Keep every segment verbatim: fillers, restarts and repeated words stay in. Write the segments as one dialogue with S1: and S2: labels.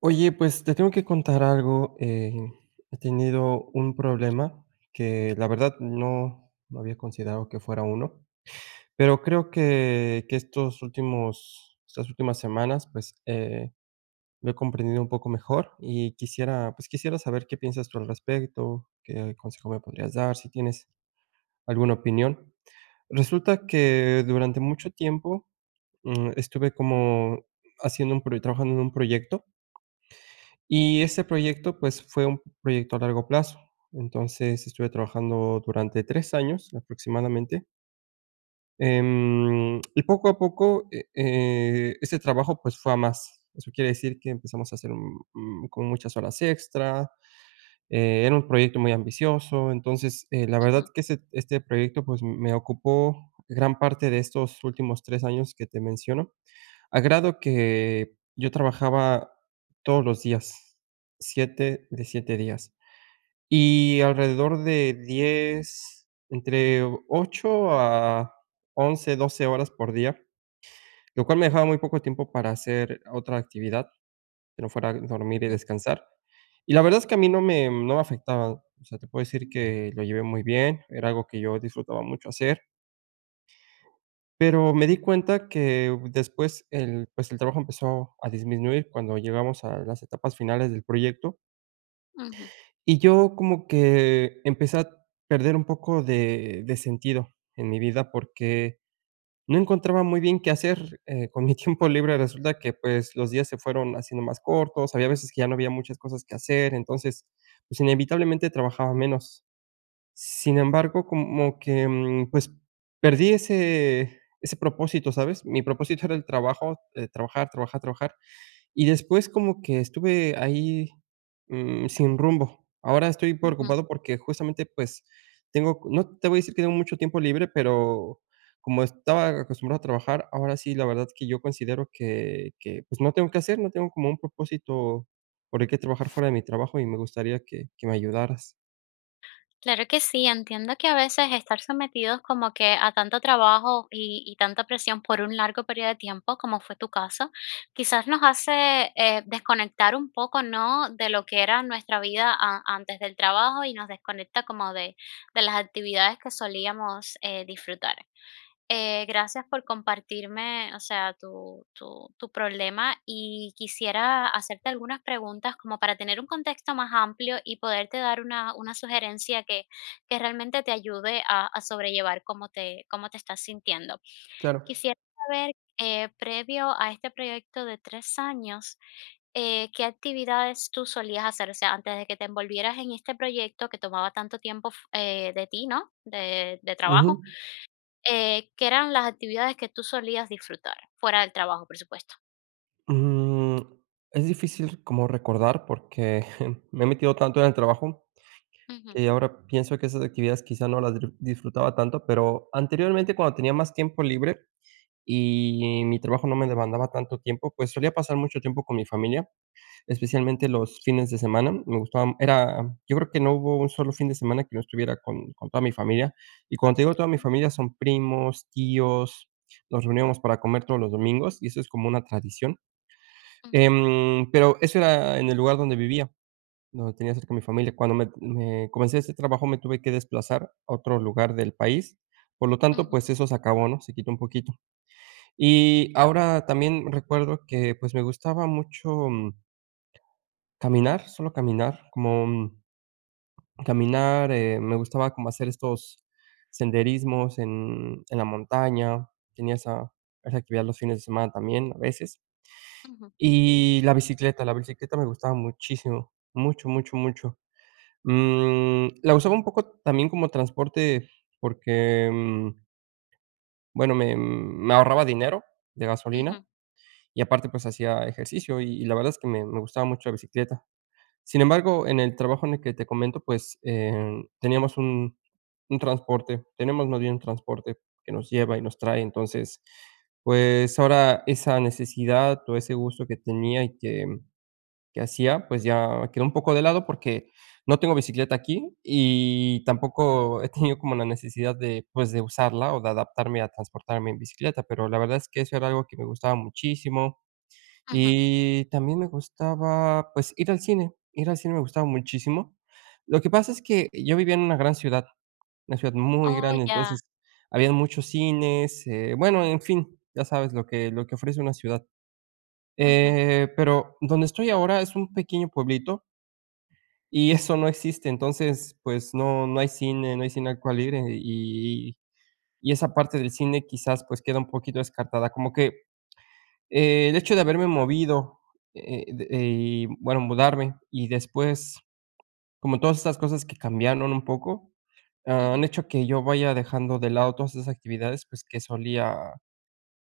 S1: Oye, pues te tengo que contar algo. Eh, he tenido un problema que la verdad no, no había considerado que fuera uno, pero creo que, que estos últimos, estas últimas semanas, pues eh, lo he comprendido un poco mejor y quisiera, pues quisiera saber qué piensas tú al respecto, qué consejo me podrías dar, si tienes alguna opinión. Resulta que durante mucho tiempo mm, estuve como haciendo un, proye- trabajando en un proyecto. Y este proyecto, pues, fue un proyecto a largo plazo. Entonces, estuve trabajando durante tres años aproximadamente. Em, y poco a poco, eh eh, ese trabajo, pues, fue a más. Eso quiere decir que empezamos a hacer, mm, mm, como muchas horas extra. Eh, era un proyecto muy ambicioso. Entonces, eh, la verdad
S2: Ujú,
S1: que ese este proyecto, pues, me ocupó gran parte de estos últimos tres años que te menciono. A grado que yo trabajaba todos los días, siete de siete días, y alrededor de diez, entre ocho a once, doce horas por día, lo cual me dejaba muy poco tiempo para hacer otra actividad que no fuera dormir y
S2: ujú,
S1: descansar. Y la verdad es que a mí no me no me afectaba, o sea, te puedo decir que lo llevé muy bien, era algo que yo disfrutaba mucho hacer. Pero me di cuenta que después el, pues, el trabajo empezó a disminuir cuando llegamos a las etapas finales del proyecto,
S2: ujú,
S1: y yo como que empecé a perder un poco de de sentido en mi vida, porque no encontraba muy bien qué hacer, eh, con mi tiempo libre. Resulta que, pues, los días se fueron haciendo más cortos, había veces que ya no había muchas cosas que hacer, entonces, pues, inevitablemente trabajaba menos. Sin embargo, como que, mm, pues, perdí ese ese propósito, ¿sabes? Mi propósito era el trabajo, eh, trabajar, trabajar, trabajar, y después como que estuve ahí, mm, sin rumbo. Ahora estoy
S2: ujú.
S1: preocupado porque justamente, pues, tengo, no te voy a decir que tengo mucho tiempo libre, pero como estaba acostumbrado a trabajar, ahora sí, la verdad que yo considero que que, pues, no tengo que hacer, no tengo como un propósito por el que trabajar fuera de mi trabajo, y me gustaría que que me ayudaras.
S2: Claro que sí, entiendo que a veces estar sometidos como que a tanto trabajo y, y tanta presión por un largo periodo de tiempo, como fue tu caso, quizás nos hace eh, desconectar un poco, ¿no? De lo que era nuestra vida a- antes del trabajo y nos desconecta como de, de las actividades que solíamos eh, disfrutar. Eh, gracias por compartirme, o sea, tu, tu, tu problema y quisiera hacerte algunas preguntas como para tener un contexto más amplio y poderte dar una, una sugerencia que, que realmente te ayude a, a sobrellevar cómo te, cómo te estás sintiendo.
S1: Claro.
S2: Quisiera saber, eh, previo a este proyecto de tres años, eh, ¿qué actividades tú solías hacer? O sea, antes de que te envolvieras en este proyecto que tomaba tanto tiempo f- eh, de ti, ¿no? De, de trabajo.
S1: Ujú.
S2: Eh, que eran las actividades que tú solías disfrutar, fuera del trabajo, por supuesto.
S1: Mm, es difícil como recordar porque me he metido tanto en el trabajo
S2: Ujú,
S1: que ahora pienso que esas actividades quizá no las dri- disfrutaba tanto, pero anteriormente cuando tenía más tiempo libre y mi trabajo no me demandaba tanto tiempo, pues solía pasar mucho tiempo con mi familia, especialmente los fines de semana. Me gustaba, era, yo creo que no hubo un solo fin de semana que no estuviera con, con toda mi familia. Y cuando te digo toda mi familia, son primos, tíos, nos reuníamos para comer todos los domingos y eso es como una tradición.
S2: ujú,
S1: Em, pero eso era en el lugar donde vivía, donde tenía cerca mi familia. Cuando me me comencé este trabajo, me tuve que desplazar a otro lugar del país. Por lo tanto,
S2: ujú,
S1: pues eso se acabó, ¿no? Se quitó un poquito. Y ahora también recuerdo que, pues, me gustaba mucho, mm, caminar, solo caminar, como, mm, caminar, eh, me gustaba como hacer estos senderismos en en la montaña. Tenía esa esa actividad los fines de semana también, a veces.
S2: ujú,
S1: Y la bicicleta, la bicicleta me gustaba muchísimo, mucho, mucho, mucho. Mm, la usaba un poco también como transporte porque, mm, bueno, me me ahorraba dinero de gasolina
S2: ujú,
S1: y aparte, pues, hacía ejercicio y y la verdad es que me me gustaba mucho la bicicleta. Sin embargo, en el trabajo en el que te comento, pues, eh, teníamos un un transporte, tenemos más bien un transporte que nos lleva y nos trae. Entonces, pues, ahora esa necesidad o ese gusto que tenía y que que hacía, pues ya quedó un poco de lado porque no tengo bicicleta aquí y tampoco he tenido como la necesidad de, pues, de usarla o de adaptarme a transportarme en bicicleta, pero la verdad es que eso era algo que me gustaba muchísimo.
S2: ujú.
S1: Y también me gustaba, pues, ir al cine, ir al cine me gustaba muchísimo. Lo que pasa es que yo vivía en una gran ciudad, una ciudad muy
S2: Oh,
S1: grande,
S2: ya.
S1: entonces habían muchos cines. Eh, bueno, en fin, ya sabes lo que lo que ofrece una ciudad.
S2: Ujú,
S1: Eh, pero donde estoy ahora es un pequeño pueblito y eso no existe, entonces, pues, no no hay cine, no hay cine al cual ir, eh, y y esa parte del cine quizás, pues, queda un poquito descartada, como que, eh, el hecho de haberme movido, eh, de eh, y bueno, mudarme, y después, como todas estas cosas que cambiaron un poco, ah, han
S2: ujú.
S1: hecho que yo vaya dejando de lado todas esas actividades, pues, que solía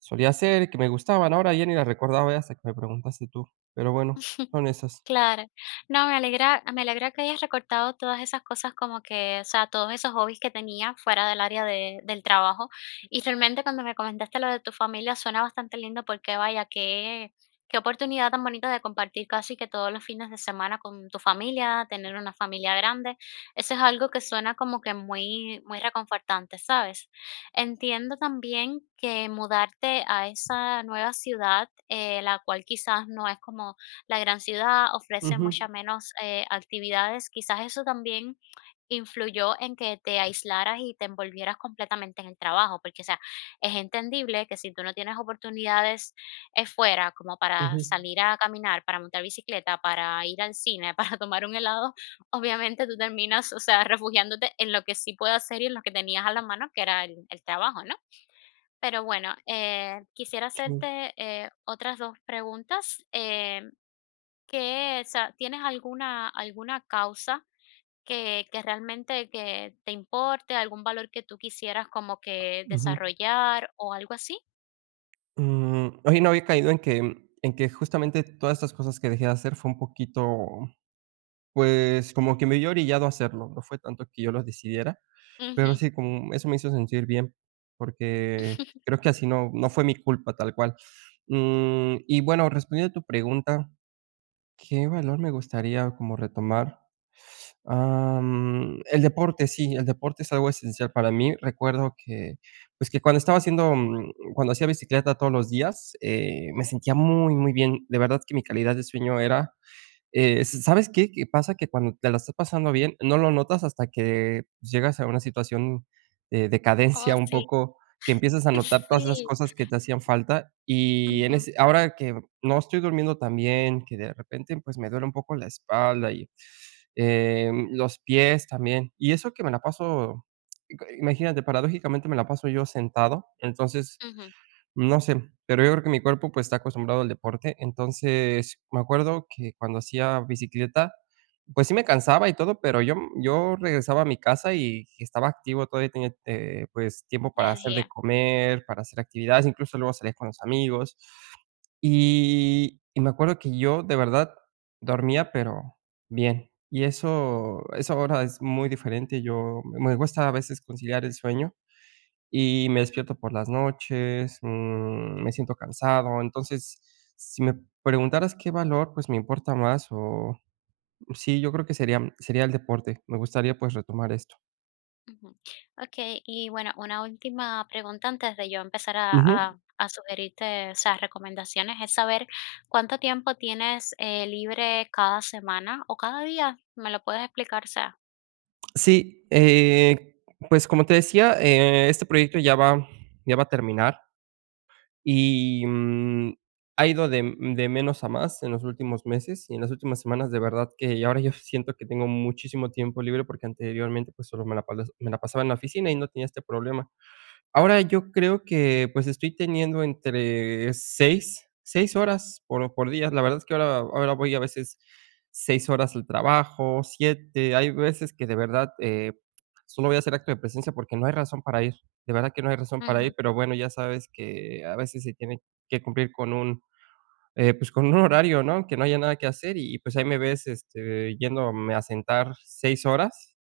S1: solía hacer, que me gustaban, ahora ya ni las recordaba, eh, hasta que me preguntaste tú, pero bueno, son esas.
S2: Claro. No, me alegra me alegra que hayas recortado todas esas cosas como que, o sea, todos esos hobbies que tenía fuera del área de del trabajo. Y realmente cuando me comentaste lo de tu familia suena bastante lindo porque vaya, qué qué oportunidad tan bonita de compartir casi que todos los fines de semana con tu familia, tener una familia grande. Eso es algo que suena como que muy muy reconfortante, ¿sabes? Entiendo también que mudarte a esa nueva ciudad, eh, la cual quizás no es como la gran ciudad ofrece
S1: Ujú,
S2: muchas menos, eh, actividades. Quizás eso también influyó en que te aislaras y te envolvieras completamente en el trabajo, porque, o sea, es entendible que si tú no tienes oportunidades, eh, fuera, como para
S1: ujú,
S2: salir a caminar, para montar bicicleta, para ir al cine, para tomar un helado, obviamente tú terminas, o sea, refugiándote en lo que sí puedes hacer y en lo que tenías a la mano, que era el el trabajo, ¿no? Pero bueno, eh, quisiera
S1: sí,
S2: hacerte, eh, otras dos preguntas, eh, ¿qué, o sea, tienes alguna alguna causa que que realmente que te importe, algún valor que tú quisieras como que
S1: ujú.
S2: desarrollar o algo así?
S1: Mm, oye, no había caído en que en que justamente todas estas cosas que dejé de hacer fue un poquito, pues, como que me vi orillado a hacerlo, no fue tanto que yo lo decidiera, pero
S2: Ujú,
S1: sí, como eso me hizo sentir bien, porque creo que así no no fue mi culpa tal cual. Mm, y bueno, respondiendo a tu pregunta, ¿qué valor me gustaría como retomar? Am, el deporte, sí, el deporte es algo esencial para mí. Recuerdo que, pues, que cuando estaba haciendo, mm, cuando hacía bicicleta todos los días, eh, me
S2: ujú.
S1: sentía muy, muy bien. De verdad que mi calidad de sueño era, eh, ¿sabes qué? Que pasa que cuando te la estás pasando bien, no lo notas hasta que, pues, llegas a una situación de decadencia
S2: Oh,
S1: un
S2: sí,
S1: poco, que empiezas a notar todas esas
S2: sí.
S1: cosas que te hacían falta. Y en
S2: Ujú,
S1: ese ahora que no estoy durmiendo tan bien, que de repente, pues, me duele un poco la espalda y, em, los pies también. Y eso que me la paso, imagínate, paradójicamente me la paso yo sentado, entonces
S2: ujú.
S1: no sé, pero yo creo que mi cuerpo, pues, está acostumbrado al deporte. Entonces, me acuerdo que cuando hacía bicicleta, pues, sí me cansaba y todo, pero yo yo regresaba a mi casa y estaba activo, todavía tenía, eh, pues, tiempo para hacer de
S2: Energía.
S1: comer, para hacer actividades, incluso luego salía con los amigos. Y y me acuerdo que yo, de verdad, dormía, pero bien. Y eso eso ahora es muy diferente. Yo me cuesta a veces conciliar el sueño y me despierto por las noches, mm, me siento cansado. Entonces, si me preguntaras qué valor, pues, me importa más o sí, yo creo que sería, mm, sería el deporte. Me gustaría, pues, retomar esto.
S2: Ujú. Okey, y bueno, una última pregunta antes de yo empezar a
S1: Ujú.
S2: a a sugerirte, o sea, recomendaciones, es saber cuánto tiempo tienes, eh, libre cada semana o cada día, ¿me lo puedes explicar? O sea,
S1: Sí, eh, pues, como te decía, eh, este proyecto ya va ya va a terminar. Y, mm, ha ido de mm, de menos a más en los últimos meses y en las últimas semanas, de verdad que ahora yo siento que tengo muchísimo tiempo libre, porque anteriormente, pues, solo me la pala me la pasaba en la oficina y no tenía este problema. Ahora yo creo que, pues, estoy teniendo entre seis seis horas por por día. La verdad es que ahora ahora voy a veces seis horas al trabajo, siete. Hay veces que de verdad, eh, solo voy a hacer acto de presencia porque no hay razón para ir. De verdad que no hay razón para ir,
S2: ujú,
S1: pero bueno, ya sabes que a veces se tiene que cumplir con un, eh, pues, con un horario, ¿no? Que no haya nada que hacer y, pues, ahí me ves, este, yéndome a sentar seis horas,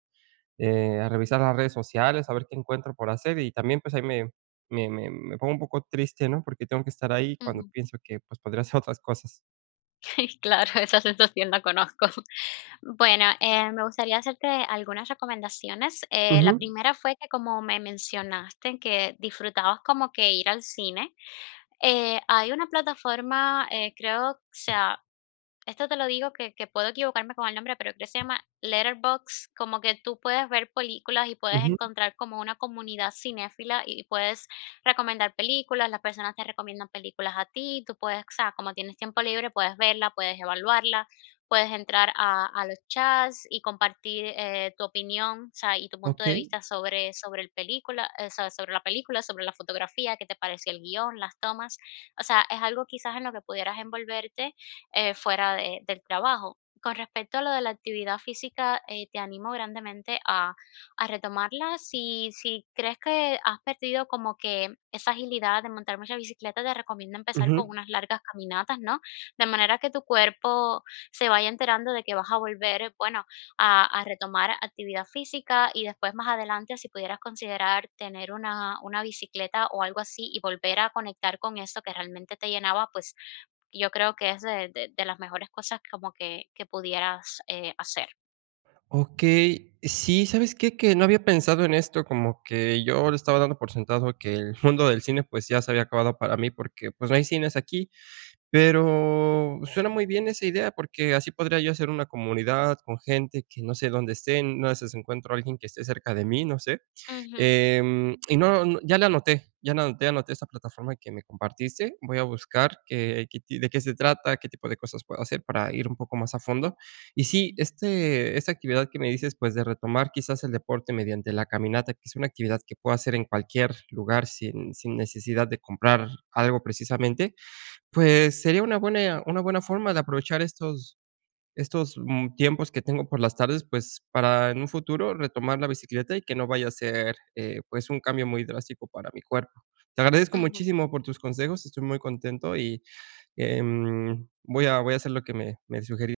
S1: eh, a revisar las redes sociales, a ver qué encuentro por hacer y también, pues, ahí me me me me pongo un poco triste, ¿no? Porque tengo que estar ahí cuando
S2: ujú.
S1: pienso que, pues, podría hacer otras cosas.
S2: Claro, esa sensación la conozco. Bueno, eh, me gustaría hacerte algunas recomendaciones. Eh, la
S1: Ujú,
S2: primera fue que como me mencionaste que disfrutabas como que ir al cine, eh, hay una plataforma, eh, creo, o sea, esto te lo digo que que puedo equivocarme con el nombre, pero creo que se llama Letterbox como que tú puedes ver películas y puedes
S1: ujú,
S2: encontrar como una comunidad cinéfila y puedes recomendar películas, las personas te recomiendan películas a ti, tú puedes, o sea, como tienes tiempo libre, puedes verla, puedes evaluarla, puedes entrar a a los chats y compartir, eh, tu opinión, o sea, y tu punto de
S1: okey,
S2: vista sobre sobre el película, eh, so sobre la película, sobre la fotografía, qué te pareció el guión, las tomas. O sea, es algo quizás en lo que pudieras envolverte eh, fuera de- del trabajo. Con respecto a lo de la actividad física, eh, te animo grandemente a, a retomarla. Si, si crees que has perdido como que esa agilidad de montar mucha bicicleta, te recomiendo empezar
S1: ujú.
S2: con unas largas caminatas, ¿no? De manera que tu cuerpo se vaya enterando de que vas a volver, bueno, a, a retomar actividad física y después más adelante si pudieras considerar tener una, una bicicleta o algo así y volver a conectar con eso que realmente te llenaba, pues yo creo que es de de de las mejores cosas como que que pudieras, eh, hacer.
S1: Okey, sí, ¿sabes qué? Que no había pensado en esto, como que yo le estaba dando por sentado que el mundo del cine, pues, ya se había acabado para mí porque, pues, no hay cines aquí. Pero suena muy bien esa idea, porque así podría yo hacer una comunidad con gente que no sé dónde estén, no sé si encuentro a alguien que esté cerca de mí, no sé.
S2: Ujú,
S1: Em, y no, no, ya la anoté, ya la anoté, anoté esta plataforma que me compartiste. Voy a buscar qué qué ti de qué se trata, qué tipo de cosas puedo hacer para ir un poco más a fondo. Y sí, este esta actividad que me dices, pues, de retomar quizás el deporte mediante la caminata, que es una actividad que puedo hacer en cualquier lugar sin sin necesidad de comprar algo precisamente,
S2: ujú,
S1: pues, sería una buena una buena forma de aprovechar estos estos, mm, tiempos que tengo por las tardes, pues, para en un futuro retomar la bicicleta y que no vaya a ser, eh, pues, un cambio muy drástico para mi cuerpo. Te agradezco
S2: ujú.
S1: muchísimo por tus consejos, estoy muy contento y, em, voy a voy a hacer lo que me me sugeriste.